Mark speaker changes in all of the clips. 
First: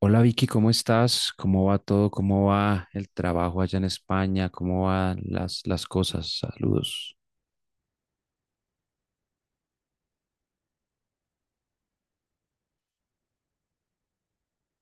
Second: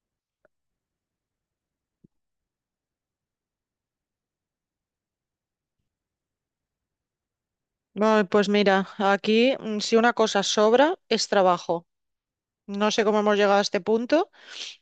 Speaker 1: Hola Vicky, ¿cómo estás? ¿Cómo va todo? ¿Cómo va el trabajo allá en España? ¿Cómo van las cosas? Saludos.
Speaker 2: Ay, pues mira, aquí si una cosa sobra es trabajo. No sé cómo hemos llegado a este punto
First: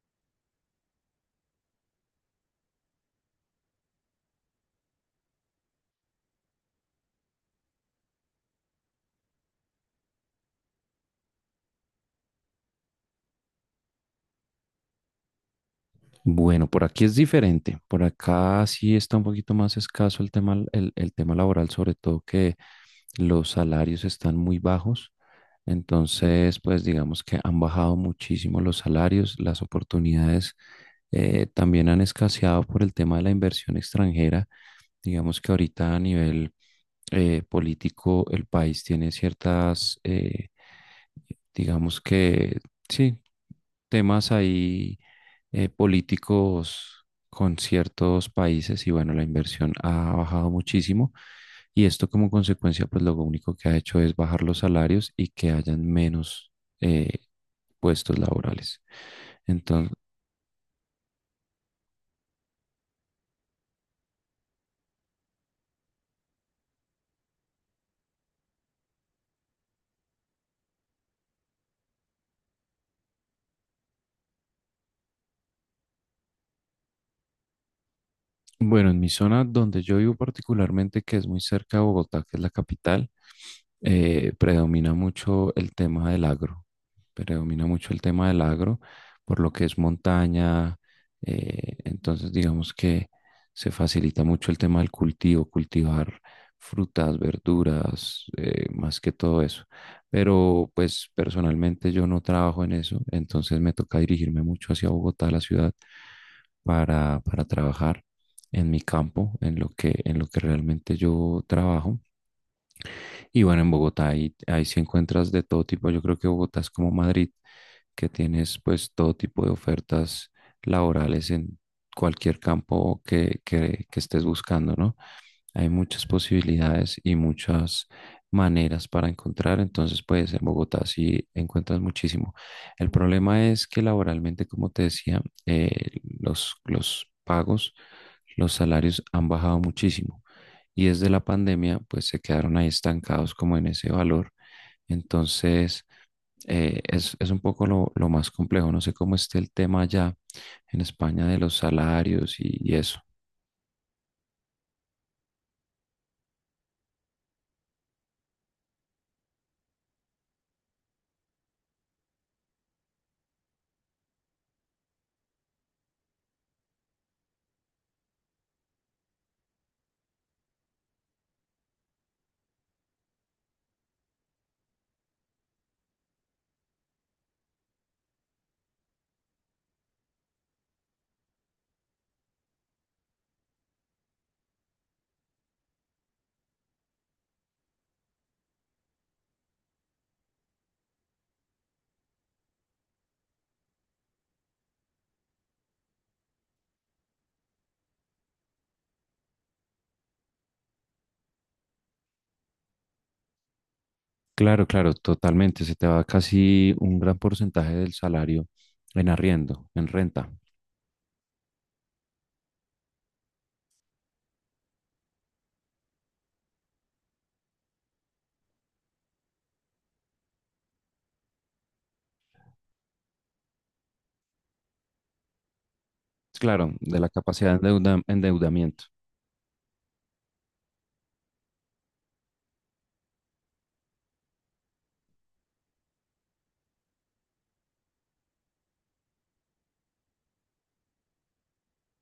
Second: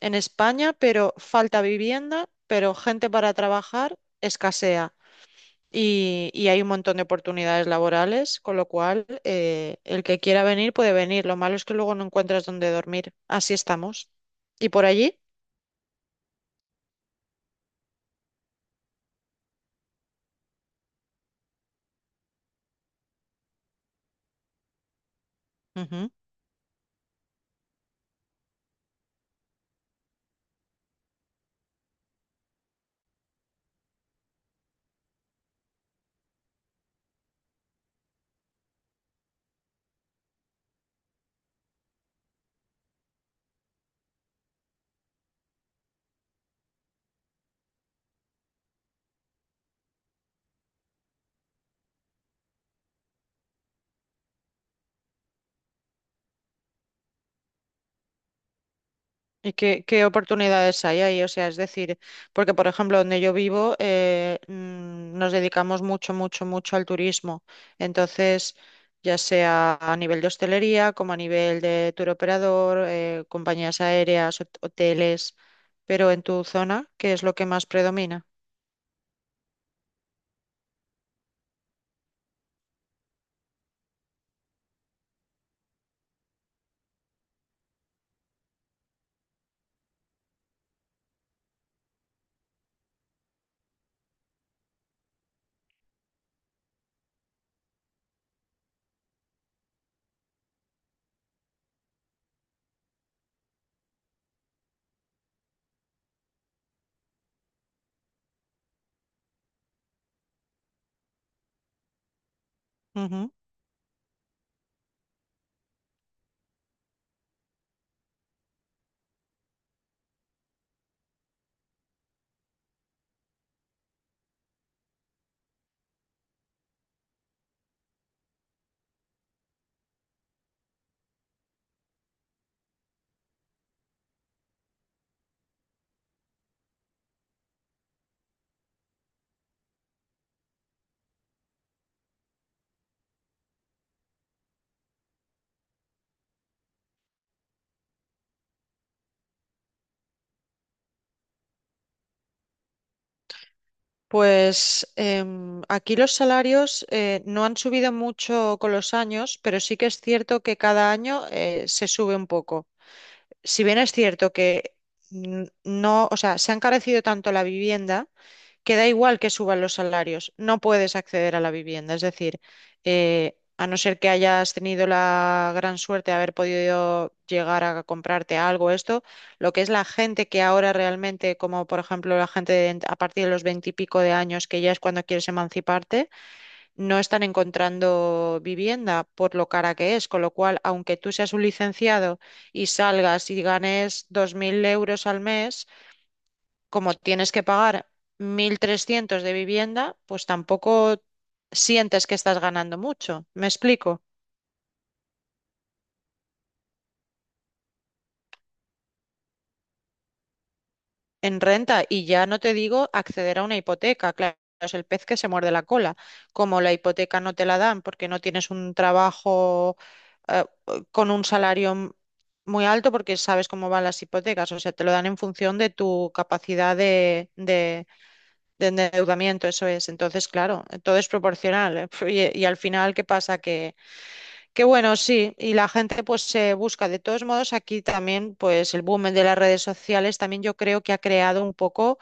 Speaker 2: en España, pero falta vivienda, pero gente para trabajar escasea. Y hay un montón de oportunidades laborales, con lo cual el que quiera venir puede venir. Lo malo es que luego no encuentras dónde dormir. Así estamos. ¿Y por allí?
Speaker 1: Bueno, por aquí es diferente. Por acá sí está un poquito más escaso el tema, el tema laboral, sobre todo que los salarios están muy bajos. Entonces, pues digamos que han bajado muchísimo los salarios, las oportunidades también han escaseado por el tema de la inversión extranjera. Digamos que ahorita a nivel político, el país tiene ciertas, digamos que, sí, temas ahí políticos con ciertos países y bueno, la inversión ha bajado muchísimo y esto como consecuencia, pues lo único que ha hecho es bajar los salarios y que hayan menos eh, puestos laborales.
Speaker 2: ¿Y qué,
Speaker 1: Entonces,
Speaker 2: qué oportunidades hay ahí? O sea, es decir, porque por ejemplo, donde yo vivo, nos dedicamos mucho, mucho, mucho al turismo. Entonces, ya sea a nivel de hostelería, como a nivel de tour operador, compañías aéreas, hoteles, pero en tu zona, ¿qué es lo que más predomina?
Speaker 1: bueno, en mi zona donde yo vivo particularmente, que es muy cerca de Bogotá, que es la capital, predomina mucho el tema del agro. Predomina mucho el tema del agro, por lo que es montaña. Entonces, digamos que se facilita mucho el tema del cultivo, cultivar frutas, verduras, más que todo eso. Pero pues personalmente yo no trabajo en eso, entonces me toca dirigirme mucho hacia Bogotá, la ciudad, para trabajar en mi campo, en lo que realmente yo trabajo.
Speaker 2: Ujú.
Speaker 1: Y bueno, en Bogotá ahí sí encuentras de todo tipo. Yo creo que Bogotá es como Madrid, que tienes pues todo tipo de ofertas laborales en cualquier campo que estés buscando, ¿no? Hay muchas posibilidades y muchas maneras para encontrar, entonces pues en Bogotá si encuentras muchísimo. El problema es que laboralmente, como te decía, los pagos, los salarios han bajado muchísimo y desde la pandemia pues se quedaron ahí estancados como en ese valor. Entonces es un poco lo más complejo, no sé cómo esté el tema allá en España de los salarios y eso.
Speaker 2: Pues aquí los salarios no han subido mucho con los años, pero sí que es cierto que cada año se sube un poco. Si bien es cierto que no, o sea, se ha encarecido tanto la vivienda que da igual que suban los salarios, no puedes acceder a la vivienda. Es decir, a no ser que hayas tenido la gran suerte de haber podido llegar a comprarte algo, esto, lo que es la gente que ahora realmente, como por ejemplo la a partir de los veintipico de años, que ya es cuando quieres emanciparte, no están encontrando vivienda por lo cara que es, con lo cual, aunque tú seas un licenciado y salgas y ganes 2.000 euros al mes, como tienes que pagar 1.300 de vivienda, pues tampoco sientes que estás ganando mucho. ¿Me explico?
Speaker 1: Claro, claro, totalmente. Se te va casi un gran porcentaje del salario en arriendo, en renta.
Speaker 2: En renta y ya no te digo acceder a una hipoteca, claro, es el pez que se muerde la cola. Como la hipoteca no te la dan porque no tienes un trabajo eh, con un muy alto, porque sabes cómo van las hipotecas, o sea, te lo dan en función de tu
Speaker 1: Claro,
Speaker 2: capacidad
Speaker 1: de la
Speaker 2: de,
Speaker 1: capacidad de
Speaker 2: de- de-
Speaker 1: endeudamiento.
Speaker 2: endeudamiento, eso es. Entonces, claro, todo es proporcional. ¿Eh? Y al final, ¿qué pasa? Que bueno, sí, y la gente pues se busca. De todos modos, aquí también, pues el boom de las redes sociales también yo creo que ha creado un poco,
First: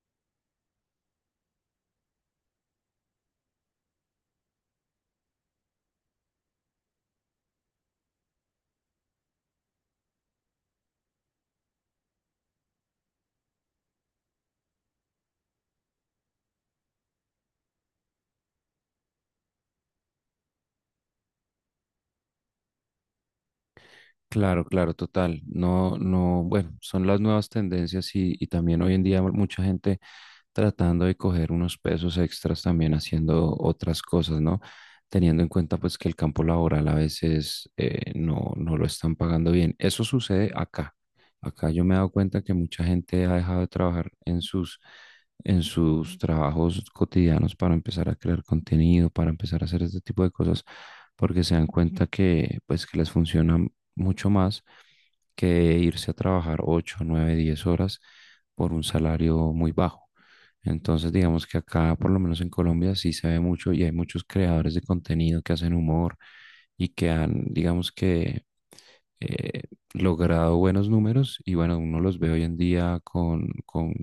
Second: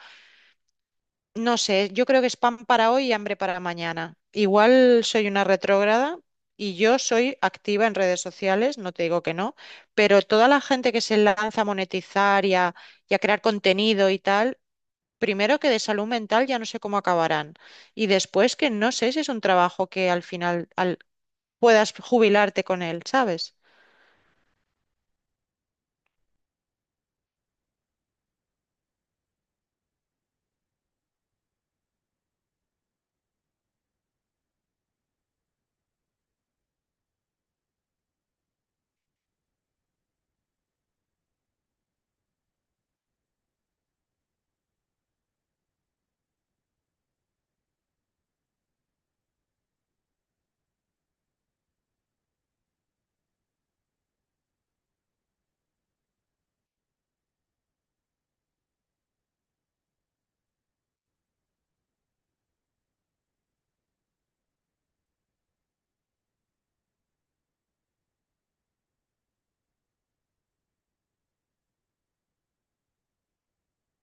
Speaker 2: no sé, yo creo que es pan para hoy y hambre para mañana. Igual soy una retrógrada y yo soy activa en redes sociales, no te digo que no, pero toda la gente que se lanza a monetizar y a crear contenido y tal, primero que de salud mental ya no sé cómo acabarán y después que no sé si es un trabajo que al final puedas jubilarte con él, ¿sabes?
Speaker 1: Claro, claro, total. No, no, bueno, son las nuevas tendencias y también hoy en día mucha gente tratando de coger unos pesos extras también haciendo otras cosas, ¿no? Teniendo en cuenta pues que el campo laboral a veces no lo están pagando bien. Eso sucede acá. Acá yo me he dado cuenta que mucha gente ha dejado de trabajar en en sus trabajos cotidianos para empezar a crear contenido, para empezar a hacer este tipo de cosas, porque se dan cuenta que pues que les funciona mucho más que irse a trabajar 8 9 10 horas por un salario muy bajo. Entonces, digamos que acá, por lo menos en Colombia, sí se ve mucho y hay muchos creadores de contenido que hacen humor y que han, digamos que, eh, logrado buenos números y bueno, uno los ve hoy en día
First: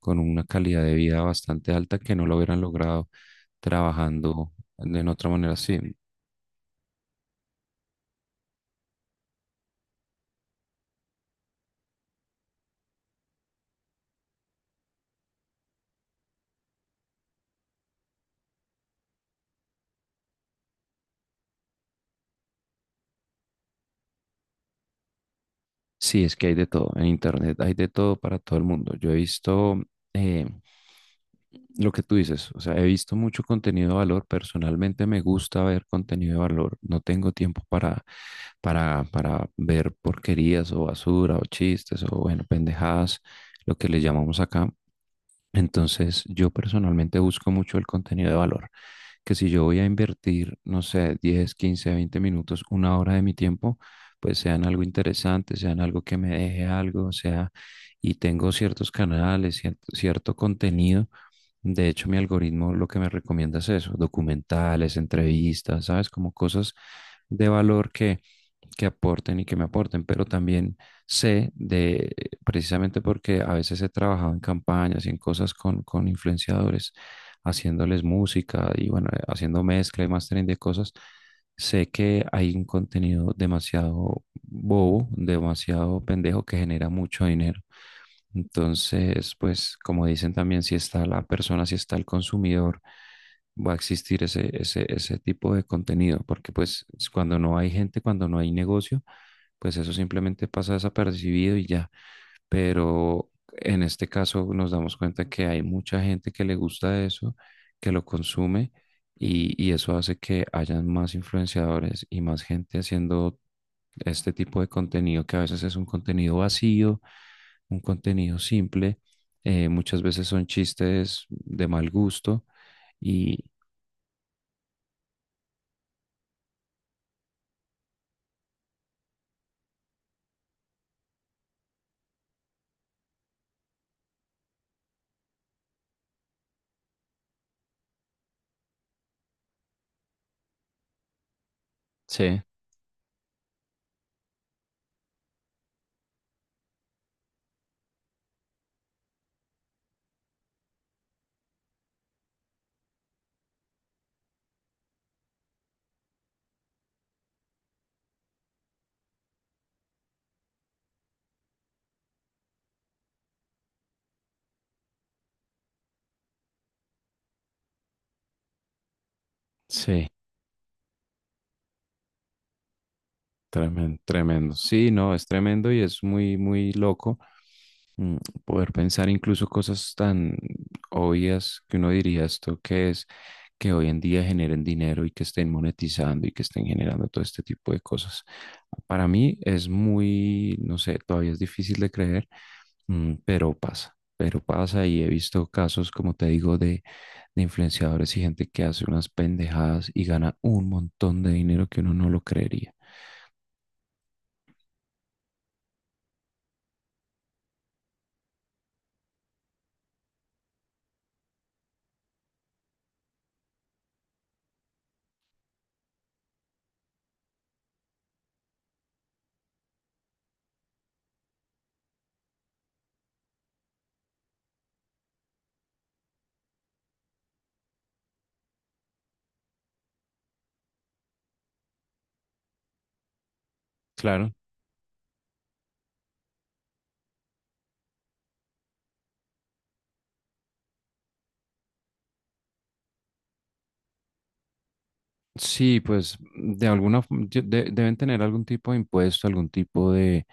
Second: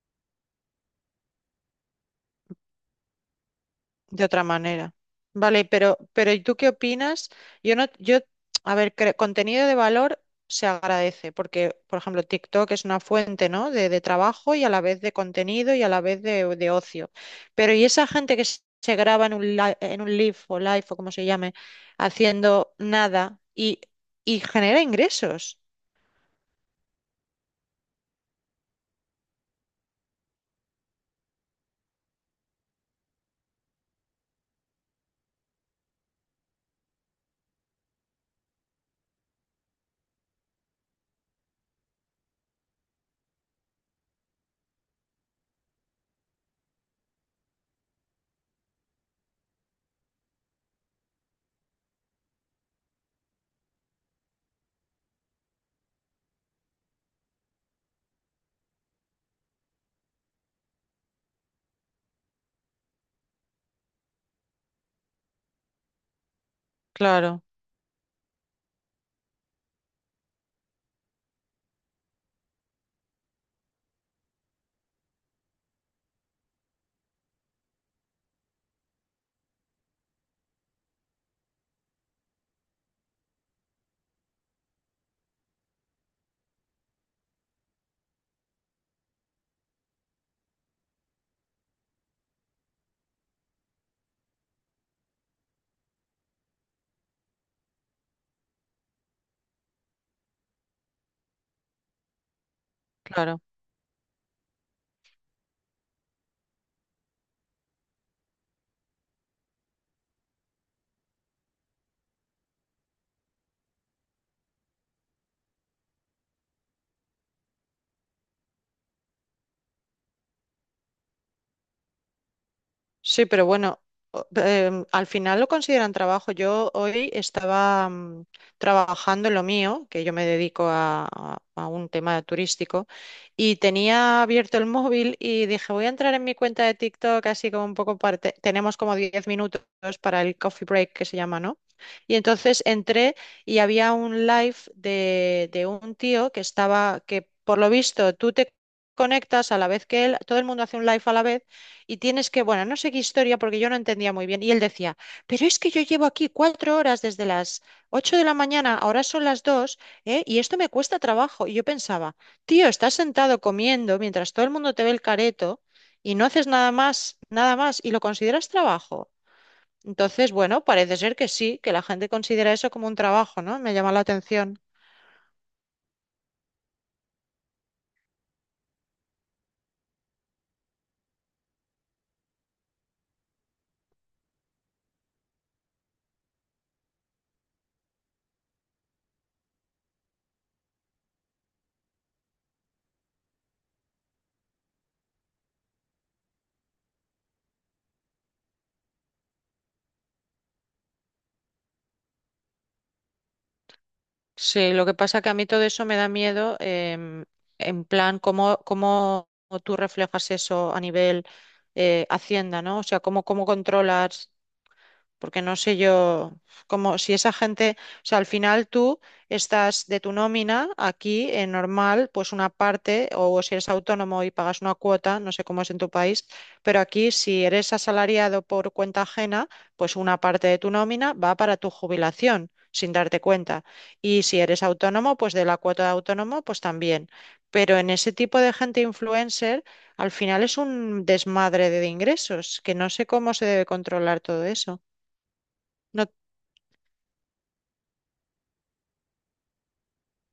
Speaker 1: con una calidad de vida bastante alta que no lo hubieran logrado
Speaker 2: De otra
Speaker 1: trabajando
Speaker 2: manera.
Speaker 1: de en otra manera.
Speaker 2: Vale,
Speaker 1: Sí,
Speaker 2: pero ¿y tú qué opinas? Yo no, yo, a ver, contenido de valor se agradece, porque, por ejemplo, TikTok es una fuente, ¿no? De trabajo y a la vez de contenido y a la vez de ocio. Pero ¿y esa gente que se graba en un, en un live o live o como se llame, haciendo nada y genera ingresos?
Speaker 1: sí, es que hay de todo en Internet, hay de todo para todo el mundo. Yo he visto... eh, lo que tú dices, o sea, he visto mucho contenido de valor, personalmente me gusta ver contenido de valor, no tengo tiempo para ver porquerías o basura o chistes o bueno, pendejadas, lo que le llamamos acá. Entonces, yo personalmente busco mucho el contenido de valor, que si yo voy a invertir, no sé, 10, 15, 20 minutos, una hora de mi tiempo, pues sean algo interesante, sean algo que me deje algo, o sea, y tengo ciertos canales, cierto contenido. De hecho, mi algoritmo lo que me recomienda es eso, documentales, entrevistas, ¿sabes? Como cosas
Speaker 2: Claro,
Speaker 1: de valor que aporten y que me aporten, pero también sé de, precisamente porque a veces he trabajado en campañas y en cosas con influenciadores, haciéndoles música y bueno, haciendo mezcla y mastering de cosas, sé que hay un contenido demasiado bobo, demasiado pendejo que genera mucho dinero. Entonces, pues como dicen también, si está la persona, si está el consumidor, va a existir ese tipo de contenido, porque pues cuando no hay gente, cuando no hay negocio, pues eso simplemente pasa desapercibido y ya. Pero
Speaker 2: claro.
Speaker 1: en este caso nos damos cuenta que hay mucha gente que le gusta eso, que lo consume y eso hace que hayan más influenciadores y más gente haciendo este tipo de contenido que a veces es un contenido vacío, un contenido simple. Muchas veces son chistes de mal gusto
Speaker 2: Sí,
Speaker 1: y
Speaker 2: pero bueno, al final lo consideran trabajo. Yo hoy estaba trabajando en lo mío, que yo me dedico a un tema turístico, y tenía abierto el móvil y dije, voy a entrar en mi cuenta de TikTok, así como un poco parte. Tenemos como 10 minutos para el coffee break que se llama, ¿no? Y
Speaker 1: sí,
Speaker 2: entonces entré y había un live de un tío que estaba, que por lo visto tú te conectas a la vez que él, todo el mundo hace un live a la vez y tienes que, bueno, no sé qué historia porque yo no entendía muy bien. Y él decía, pero es que yo llevo aquí 4 horas desde las 8 de la mañana, ahora son las 2, ¿eh? Y esto me cuesta trabajo. Y yo pensaba, tío, estás sentado comiendo mientras todo el mundo te ve el careto y no haces nada más, nada más, y lo consideras trabajo.
Speaker 1: sí,
Speaker 2: Entonces, bueno, parece ser que sí, que la gente considera eso como un trabajo, ¿no? Me llama la
Speaker 1: tremendo, tremendo.
Speaker 2: atención.
Speaker 1: Sí, no, es tremendo y es muy, muy loco mm, poder pensar incluso cosas tan obvias que uno diría esto que es que hoy en día generen dinero y que estén monetizando y que estén generando todo este tipo de cosas. Para mí es muy, no sé, todavía es difícil de creer. Mm, pero pasa y he visto casos, como te digo, de influenciadores y gente que hace unas pendejadas y gana un montón de dinero que uno no lo creería.
Speaker 2: Sí, lo que pasa que a mí todo eso me da miedo, en plan, cómo tú reflejas eso a nivel Hacienda, ¿no? O sea, cómo controlas porque no sé yo, como si esa gente, o sea, al final tú estás de tu nómina aquí en normal, pues una parte, o si eres autónomo y pagas una cuota, no sé cómo es en tu país, pero aquí si eres asalariado por cuenta ajena, pues una parte de tu nómina va para tu jubilación, sin darte cuenta. Y
Speaker 1: Claro.
Speaker 2: si eres autónomo, pues de la cuota de autónomo, pues también. Pero en ese tipo de gente influencer, al final es un desmadre de ingresos, que no sé cómo se debe controlar todo eso.
Speaker 1: Sí,
Speaker 2: No,
Speaker 1: pues de alguna, deben tener algún tipo de impuesto, algún tipo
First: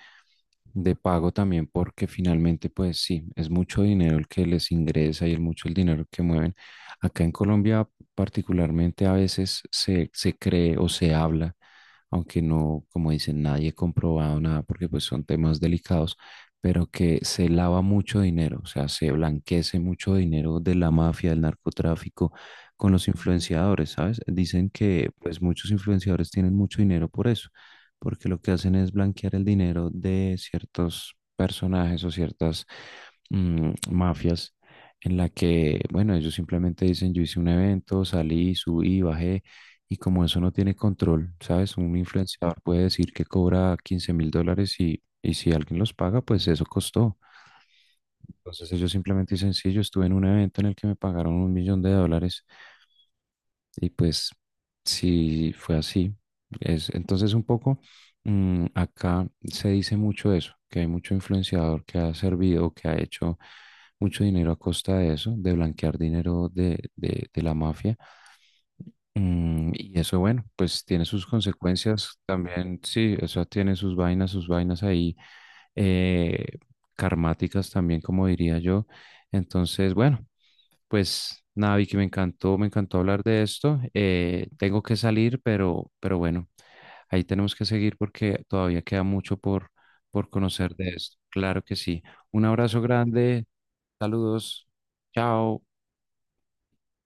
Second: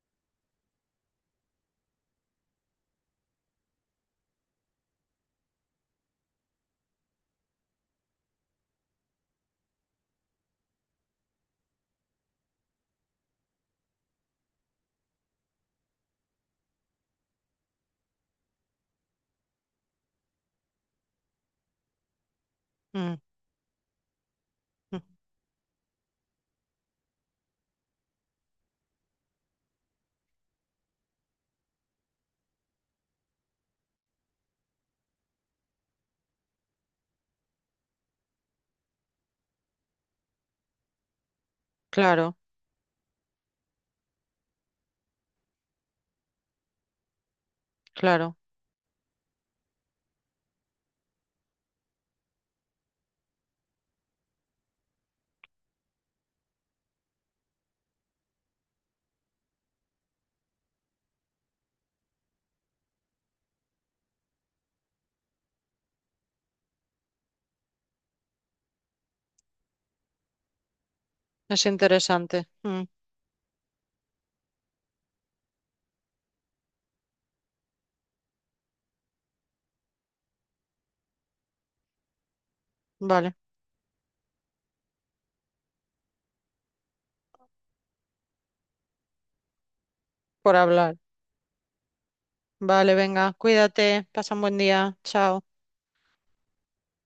Speaker 1: de pago también porque finalmente pues sí, es mucho dinero el que les ingresa y es mucho el dinero que mueven. Acá en Colombia particularmente a veces se cree o se habla, aunque no, como dicen, nadie comprobado nada porque pues son temas delicados, pero que se lava mucho dinero, o sea, se blanquece mucho dinero de la mafia, del narcotráfico con los
Speaker 2: mm,
Speaker 1: influenciadores, ¿sabes? Dicen
Speaker 2: mm,
Speaker 1: que pues muchos influenciadores tienen mucho dinero por eso porque lo que hacen es blanquear el dinero de ciertos personajes o ciertas mafias en la que, bueno, ellos simplemente dicen, yo hice un evento, salí, subí, bajé, y como eso no tiene control, ¿sabes? Un
Speaker 2: claro,
Speaker 1: influenciador puede decir que cobra 15.000 dólares y si alguien los paga, pues eso costó.
Speaker 2: claro.
Speaker 1: Entonces ellos simplemente dicen, sí, yo estuve en un evento en el que me pagaron 1.000.000 de dólares. Y pues sí fue así. Es, entonces un poco acá se dice mucho eso, que hay mucho influenciador que ha servido, que ha hecho mucho dinero a costa de eso, de blanquear dinero de la mafia. Mm, y eso, bueno, pues tiene sus
Speaker 2: Es
Speaker 1: consecuencias
Speaker 2: interesante.
Speaker 1: también,
Speaker 2: Mm,
Speaker 1: sí, eso tiene sus vainas ahí, eh, karmáticas también, como diría yo. Entonces, bueno. Pues nada, Vicky, me encantó hablar
Speaker 2: vale,
Speaker 1: de esto. Tengo que salir, pero bueno, ahí tenemos que seguir porque todavía queda mucho por
Speaker 2: por
Speaker 1: conocer de
Speaker 2: hablar.
Speaker 1: esto. Claro que sí. Un abrazo
Speaker 2: Vale, venga,
Speaker 1: grande,
Speaker 2: cuídate, pasa un buen
Speaker 1: saludos,
Speaker 2: día. Chao.
Speaker 1: chao.